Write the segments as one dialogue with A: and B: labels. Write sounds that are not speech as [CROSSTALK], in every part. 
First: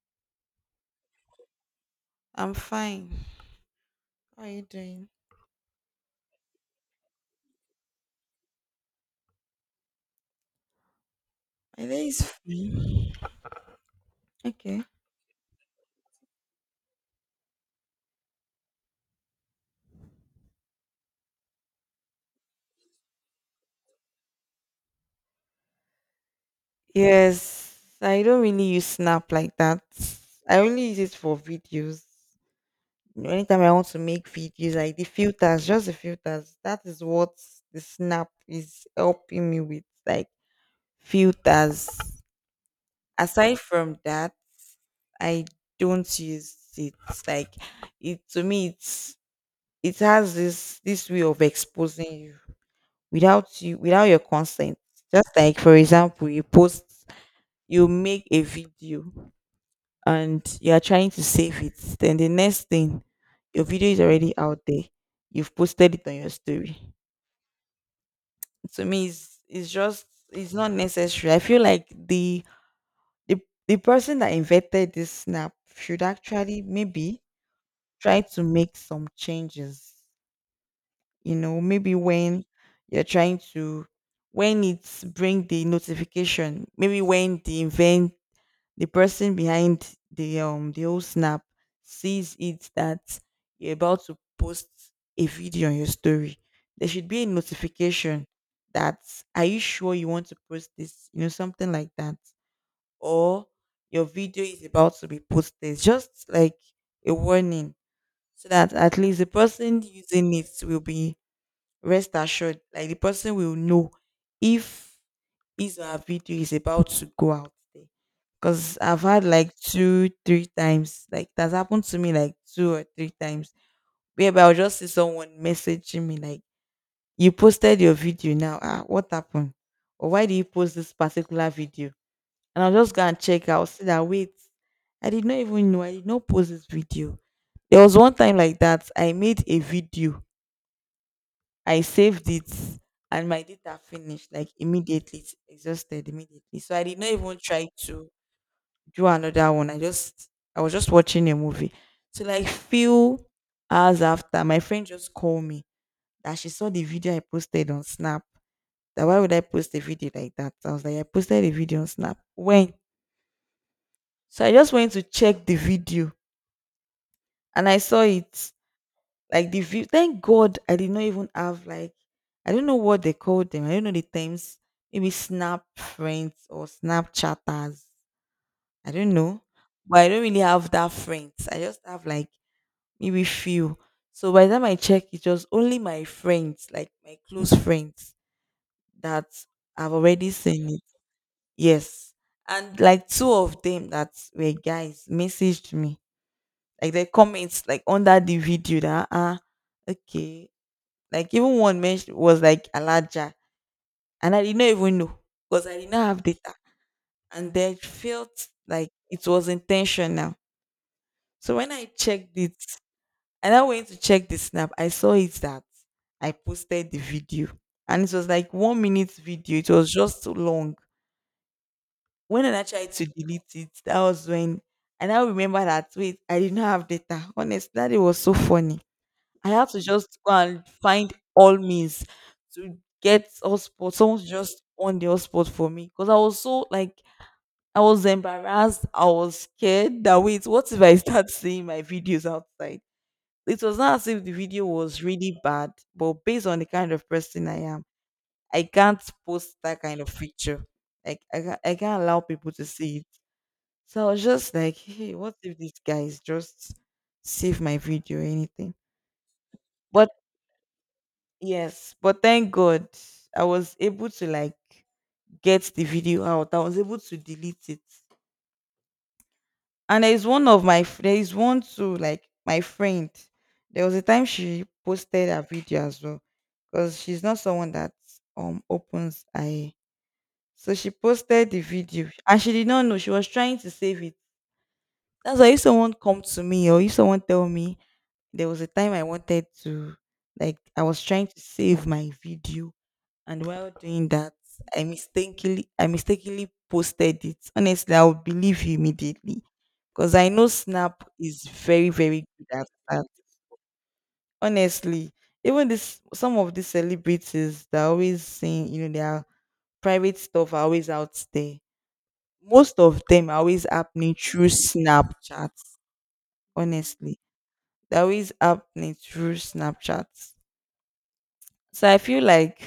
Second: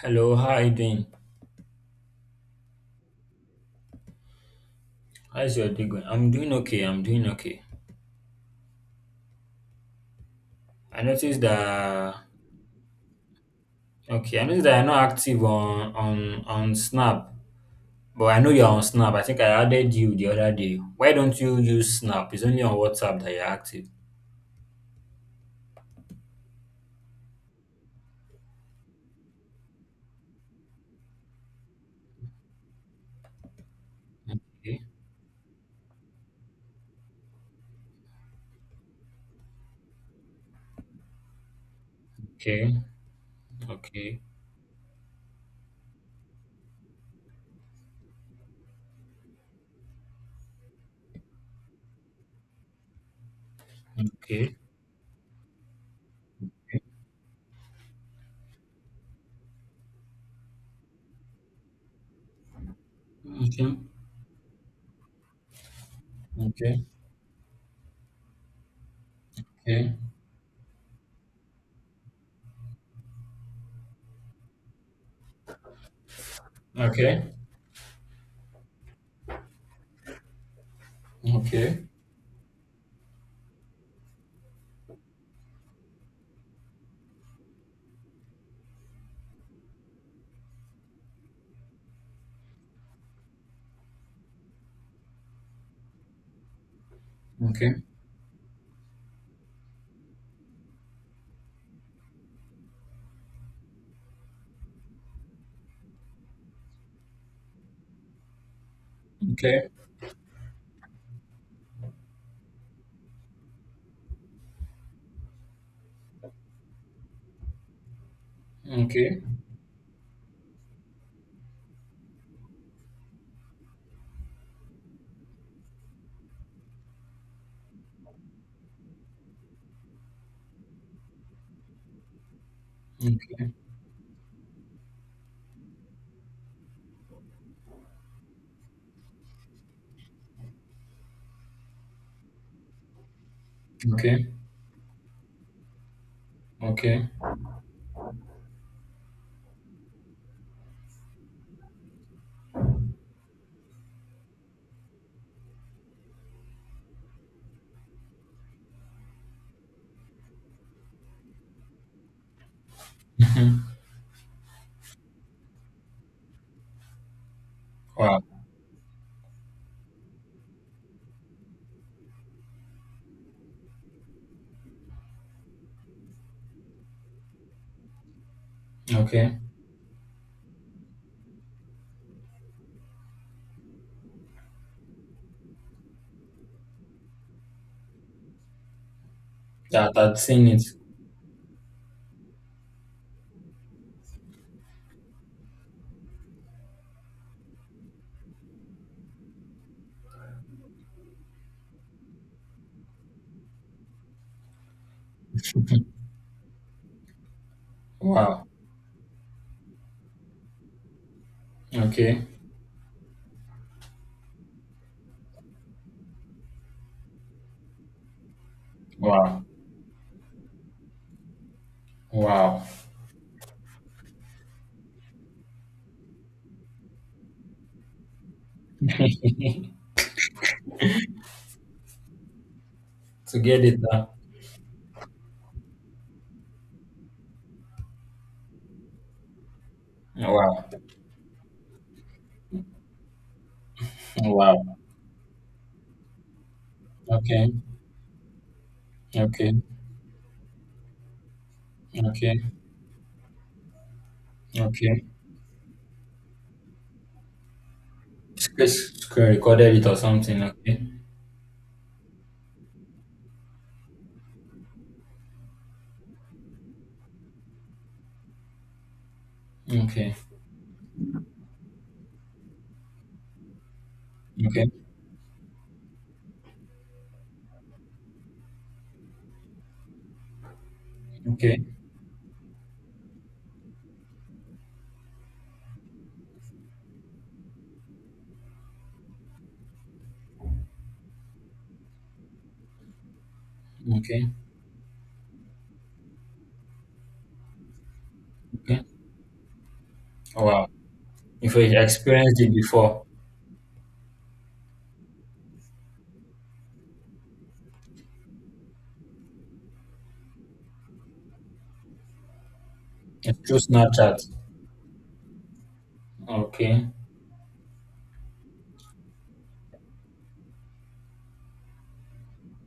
A: Hello, how are you doing?
B: I'm fine. How are you doing?
A: How's your day going? I'm doing okay. I'm doing okay. I noticed
B: My day
A: that
B: is fine.
A: okay. I noticed that
B: Okay.
A: you're not active on Snap, but I know you're on Snap. I think I added you the other day. Why don't you use Snap? It's only on WhatsApp that you're active.
B: Yes, I don't really use Snap like that. I only use it for videos. Anytime I want to make videos,
A: Okay,
B: like the filters, just the filters. That is what the Snap is helping me with, like filters.
A: okay,
B: Aside from
A: okay,
B: that, I don't use it. Like it to me, it's it has this way of exposing you, without
A: okay,
B: your
A: okay,
B: consent. Just, like for example, you post, you make a video, and you are trying to save it, then the next thing,
A: okay, okay, okay,
B: your
A: okay, okay, okay,
B: video is already out there, you've posted it on your story. To me, it's
A: okay,
B: just it's not necessary. I feel like the the person that invented this Snap should actually maybe try to make some changes. You know, maybe when you're trying to, when it's bring the notification, maybe when the event, the person behind the whole Snap sees it that you're about to post a video on your story, there should be a notification that, are you sure you want to post this, you know, something like that, or your video is about to be posted, just like a warning, so that at least the person using it will be rest assured. Like the person will know if his or her video is about to go out there. Because I've had like two, three times, like that's happened to me like two or three times. Whereby I'll just see someone messaging me like, you posted your video now. Ah, what happened? Or why did you post this particular video? And I'll just go and check. I'll see that, wait, I did not even know. I did not post this video. There was one time like that. I made a video, I saved it, and my data
A: okay,
B: finished like immediately. It's exhausted immediately. So I
A: okay,
B: did not
A: okay.
B: even try to do another one. I just, I was just watching a movie. So like few hours after, my friend just called me that she saw the video I posted on Snap. That why would I post a video like that? I was like, I posted a video on Snap? When?
A: [LAUGHS]
B: So I just went to check the video and I saw
A: Wow.
B: it. Like the view. Thank God I did not even have like, I don't know what they call them. I don't know the terms. Maybe Snap friends or Snapchatters. I don't
A: Okay.
B: know. But I don't really have that friends. I just have like maybe few. So by the time I check, it was only my friends, like my close friends, that I've
A: That's
B: already
A: seen it.
B: seen it. Yes. And like two of them that were guys messaged me. Like they comments like under the video that, ah, okay. Like even one mentioned was like Alaja, and I did not even know because I did not have data, and then
A: Wow.
B: felt like it was intentional. So when I
A: Okay.
B: checked it, and I went to check the Snap, I saw it that I posted the video, and it was like 1 minute
A: Wow.
B: video. It was just too long. When I
A: Wow.
B: tried to delete it, that was when. And I now remember that, wait, I did not have data. Honestly, that it was so funny.
A: [LAUGHS] to
B: I have to just go and find all means to get
A: get it
B: hotspot,
A: done.
B: someone to just on the hotspot for me. Because I was so like, I was embarrassed, I was scared that, wait,
A: Wow.
B: what if I start seeing my videos outside? It was not as if the video
A: Wow.
B: was really bad, but based on the kind of person
A: Okay.
B: I am, I can't
A: Okay.
B: post that kind of feature. Like I can't allow
A: Okay.
B: people to see it. So I was just like,
A: Okay.
B: hey, what if this guy is just save my video or anything?
A: Just recorded it or
B: But,
A: something. Okay.
B: yes, but thank God I was able to like get the video out. I was able to delete it. And there
A: Okay.
B: is one of my f- there is one to like my friend. There was a time she
A: Okay.
B: posted a video as well because she's not someone that opens I. So she posted
A: Okay.
B: the video and she did not know she was trying to save it. That's why if someone come to me or if someone tell me there was a time I wanted to, like I was trying to save my video and while doing
A: Okay.
B: that I mistakenly posted it, honestly I would believe you
A: Okay.
B: immediately, because I know
A: Wow.
B: Snap is
A: If you
B: very very
A: experienced
B: good
A: it
B: at that.
A: before,
B: Honestly, even this some of these celebrities, they're always saying, you know, their private stuff are always out there. Most of them are
A: it's through
B: always happening
A: Snapchat.
B: through Snapchat.
A: Okay.
B: Honestly, they're always happening through Snapchat. So I feel like,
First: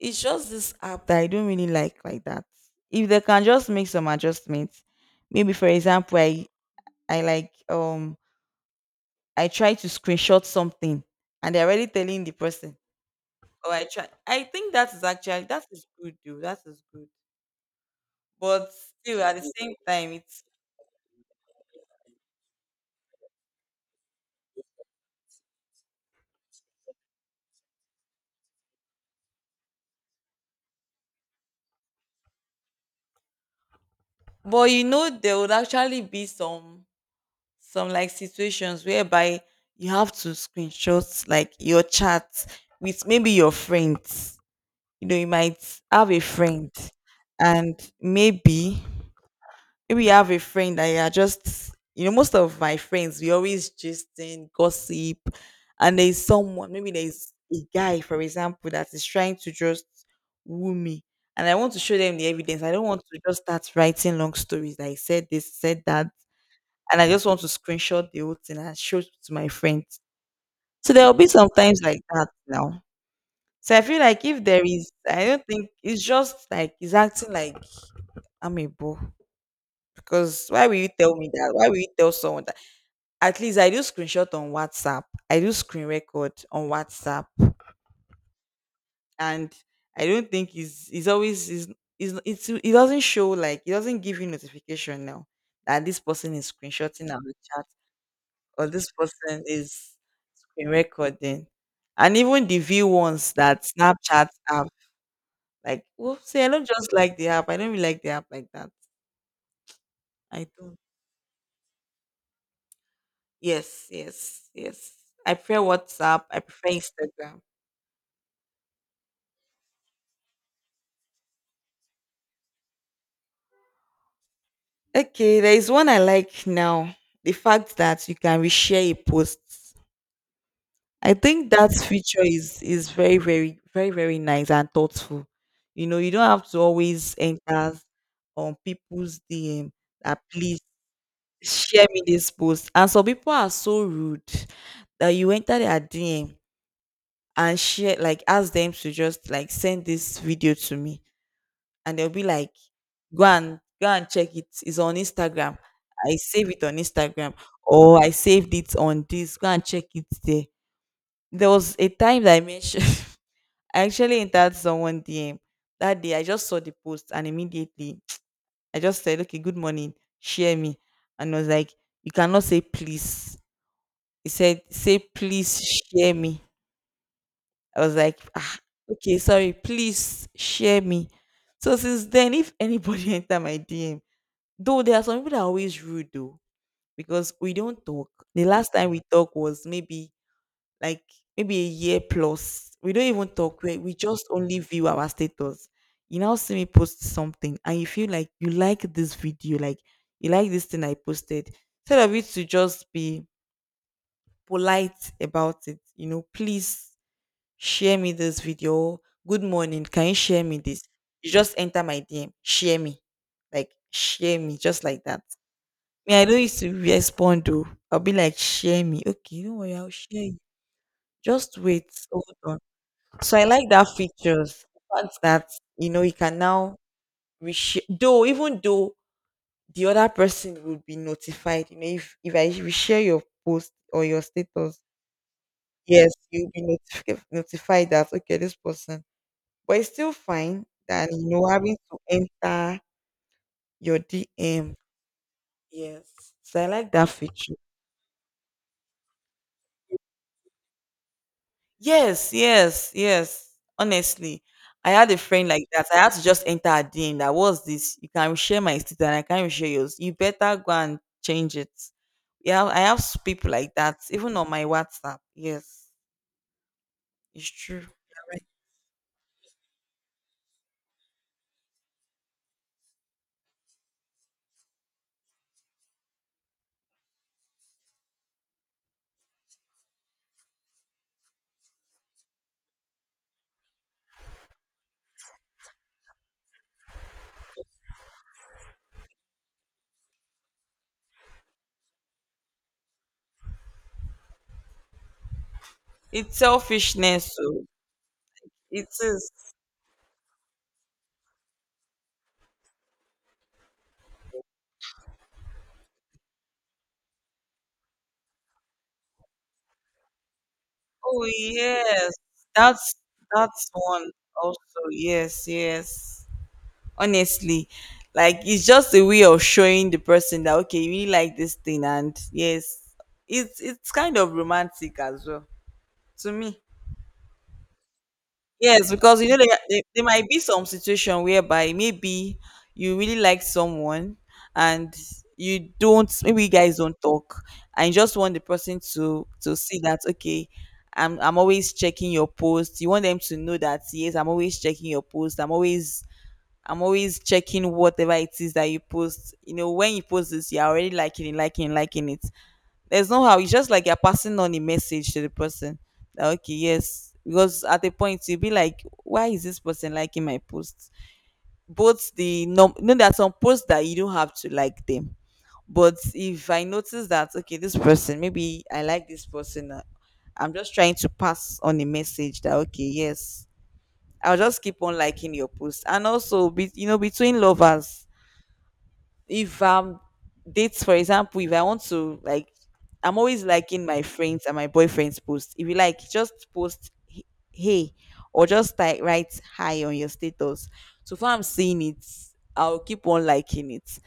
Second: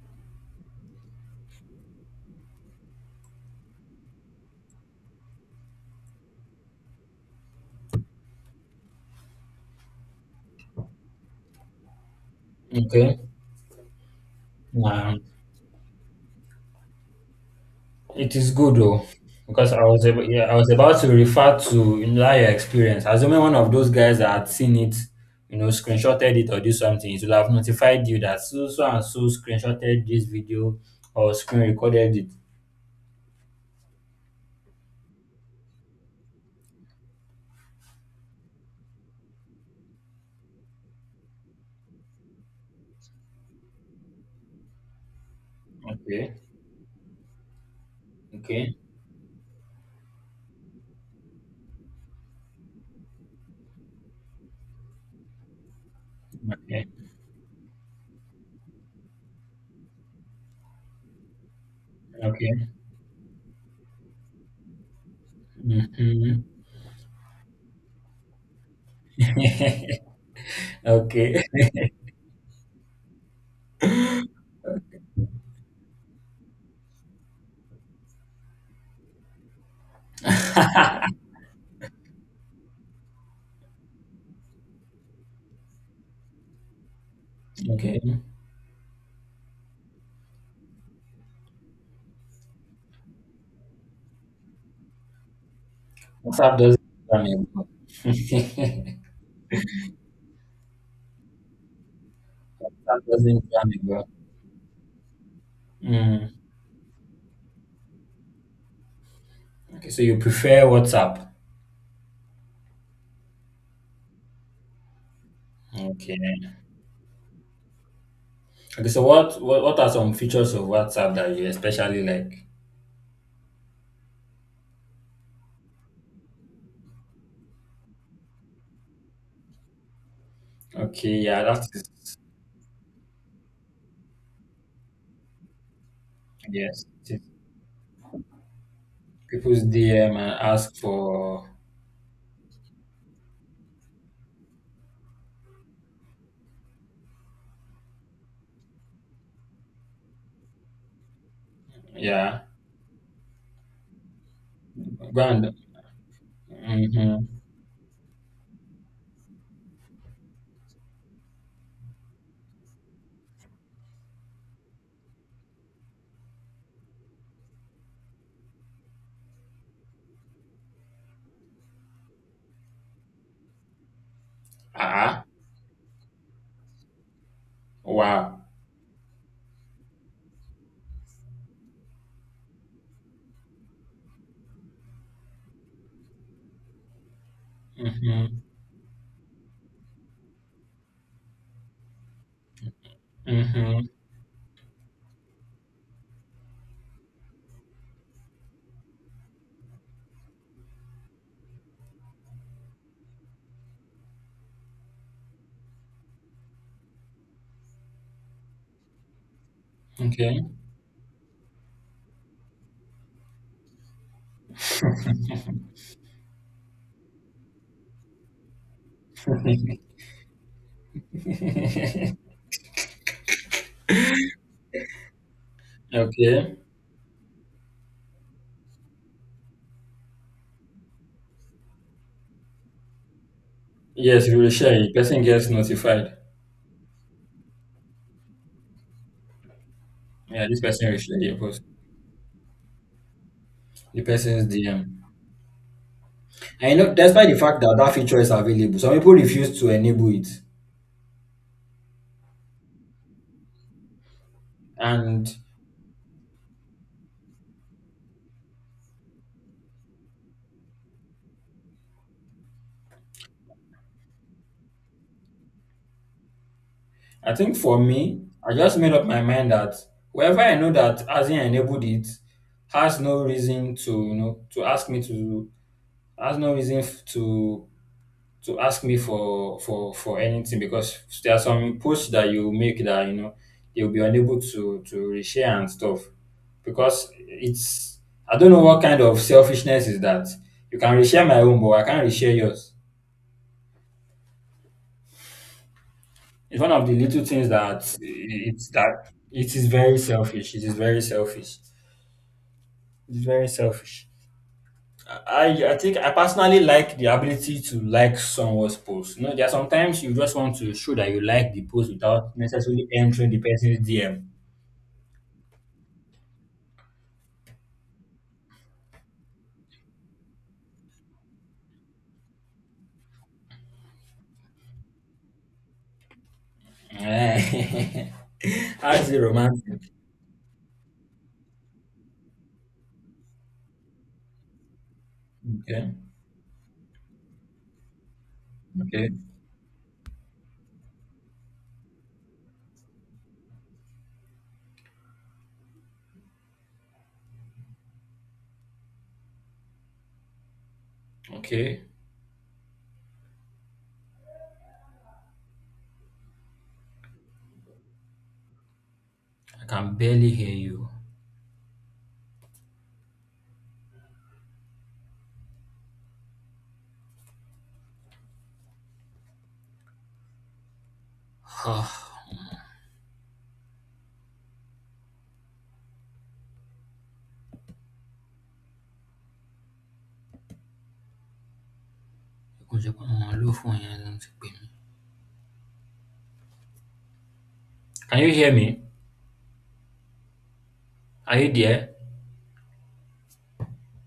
B: it's just this app that I don't really like that. If they can just make some adjustments, maybe for example, I like, I try to screenshot something and they're already telling the person.
A: Okay.
B: Or I try. I think that is
A: Wow.
B: actually, that is good though. That is good.
A: It is
B: But
A: good though,
B: still, at the
A: because
B: same
A: I was
B: time,
A: able,
B: it's,
A: yeah, I was about to refer to, you know, that your experience. Assuming one of those guys that had seen it, you know, screenshotted it or do something, it will have notified you that so so and so screenshotted this video or screen recorded it.
B: but you know there would actually be some like situations whereby you have to screenshot like your chat with maybe your friends. You know, you might have a
A: Okay,
B: friend, and
A: okay,
B: maybe you have a friend that you are just, you know, most of my friends, we always just in gossip, and there's someone,
A: okay,
B: maybe there's a guy for example that is trying to just woo me, and I want to show them the evidence.
A: okay.
B: I don't want to just start writing long stories that I said this, said that,
A: Hmm.
B: and I just want to screenshot the whole thing and show it to my friends.
A: [LAUGHS]
B: So there will be
A: okay,
B: sometimes like that now. So I feel like
A: [LAUGHS]
B: if there is, I don't think it's just like he's acting like I'm a boo. Because why will you tell me that? Why will you tell someone that? At least I do screenshot on WhatsApp. I do screen record on WhatsApp,
A: okay.
B: and I don't think he's always is it's it doesn't show, like it doesn't give you notification now that this person is
A: WhatsApp doesn't
B: screenshotting our
A: jam me,
B: chat
A: bro.
B: or
A: [LAUGHS]
B: this person is screen recording, and even the view
A: WhatsApp
B: ones
A: doesn't
B: that
A: jam me, bro.
B: Snapchat have. Like, well,
A: Mm.
B: see, I don't just like the app. I don't really like the app like that.
A: Okay, so you
B: I
A: prefer
B: don't.
A: WhatsApp?
B: Yes, yes, yes. I prefer
A: Okay.
B: WhatsApp. I prefer Instagram.
A: Okay, so what are some features of WhatsApp that you especially like?
B: Okay, there is one I like now. The fact that you can reshare a post. I
A: Okay, yeah,
B: think
A: that's
B: that [LAUGHS] feature is very, very, very, very nice and thoughtful. You know, you don't have to
A: yes.
B: always enter on people's
A: People's
B: DM
A: DM
B: that,
A: and
B: please
A: ask for
B: share me this post. And some people are so rude that you enter their DM and share, like ask them to just like send this video to me, and they'll be
A: yeah.
B: like, go and go and check it, it's on
A: Go and
B: Instagram, I save it on
A: mm-hmm.
B: Instagram, or I saved it on this, go and check it there. There was a time that I mentioned, [LAUGHS] I actually entered someone DM. That day, I just saw the post and immediately [TSK] I just said, okay, good morning, share me. And I was like, you cannot say please? He said, say
A: Ah.
B: please, share me. I was like,
A: Wow.
B: ah, okay, sorry, please share me. So since then, if anybody [LAUGHS] enter my DM, though there are some people that are always rude though, because we don't talk.
A: Mm-hmm.
B: The last time we talked was maybe like, maybe a year plus. We don't even talk. We,
A: Mm-hmm.
B: we just only view our status. You now see me post something and you feel like you like this video, like you like this thing I posted. Instead of it to just be polite about it, you know, please, share me this video. Good morning. Can you
A: Okay.
B: share me this? You just enter my DM. Share me. Like share me. Just like that. Me, I don't used to respond though. I'll be like, share me. Okay, don't worry, I'll
A: [LAUGHS]
B: share you. Just wait. Hold on. So I like that features. The fact that, you know, you can
A: okay.
B: now reshare though, even though the other person would be notified, you know, if I reshare your post or your
A: Yes, if you will share
B: status,
A: it. Person gets
B: yes,
A: notified.
B: you'll be notified that, okay, this person, but it's still
A: Yeah, this
B: fine
A: person will
B: than,
A: share
B: you
A: your
B: know,
A: post.
B: having to enter your
A: The person's
B: DM.
A: DM.
B: Yes. So I
A: And you
B: like
A: know,
B: that
A: despite the
B: feature.
A: fact that that feature is available, some people refuse to enable it.
B: Yes, yes, yes. Honestly, I had a
A: And
B: friend like that. I had to just enter a DM. That was this. You can share my status and I can't share yours. You better go and change it. Yeah, I have s- people like that, even on my WhatsApp. Yes,
A: I
B: it's
A: think for
B: true.
A: me,
B: You're right.
A: I just made up my mind that whoever I know that hasn't enabled it has no reason to, you know, to ask me to has no reason f- to ask me for anything, because there are some posts that you make that, you know, you'll be unable to reshare and stuff because it's, I don't know what kind of selfishness is that, you can reshare my own but I can't reshare yours.
B: It's
A: It's one of the little
B: selfishness.
A: things
B: So
A: that it's
B: it
A: that
B: is.
A: it is very selfish. It is very selfish. It's very selfish. I think I personally like the ability to like someone's post. You know, there are sometimes you just want to show that you
B: Oh
A: like the post
B: yes,
A: without necessarily
B: that's
A: entering the person's
B: one
A: DM.
B: also. Yes, yes. Honestly, like it's just a way of showing the person that, okay, you really like this thing, and yes, it's kind of romantic as well to me.
A: Eh. [LAUGHS]
B: Yes,
A: How's it
B: because you know
A: romantic?
B: there might be some situation whereby maybe you really like someone, and you
A: Okay.
B: don't, maybe you guys don't talk, and you just want the person
A: Okay.
B: to see that, okay, I'm always checking your post. You want them to know that yes, I'm always checking your post. I'm always checking whatever it is that you post. You know, when you post this, you're already liking it,
A: Okay.
B: liking it, there's no how. It's just like you're passing on a message to the person that, okay, yes. Because at a point you'll be like, why is this
A: I
B: person
A: can
B: liking
A: barely
B: my
A: hear you.
B: post? Both the, no, no, there are some posts that you don't have to like them. But if I notice that, okay, this person, maybe I like this person, I'm just trying to pass on a
A: [SIGHS]
B: message that, okay, yes, I'll just keep on liking your post. And also, be, you know, between lovers, if dates for example, if I want to like, I'm always
A: Can
B: liking my friends and my boyfriend's post. If you like just post, hey,
A: you
B: or
A: hear
B: just
A: me?
B: like write hi on your status, so far
A: Are
B: I'm
A: you
B: seeing
A: there?
B: it, I'll keep on liking it.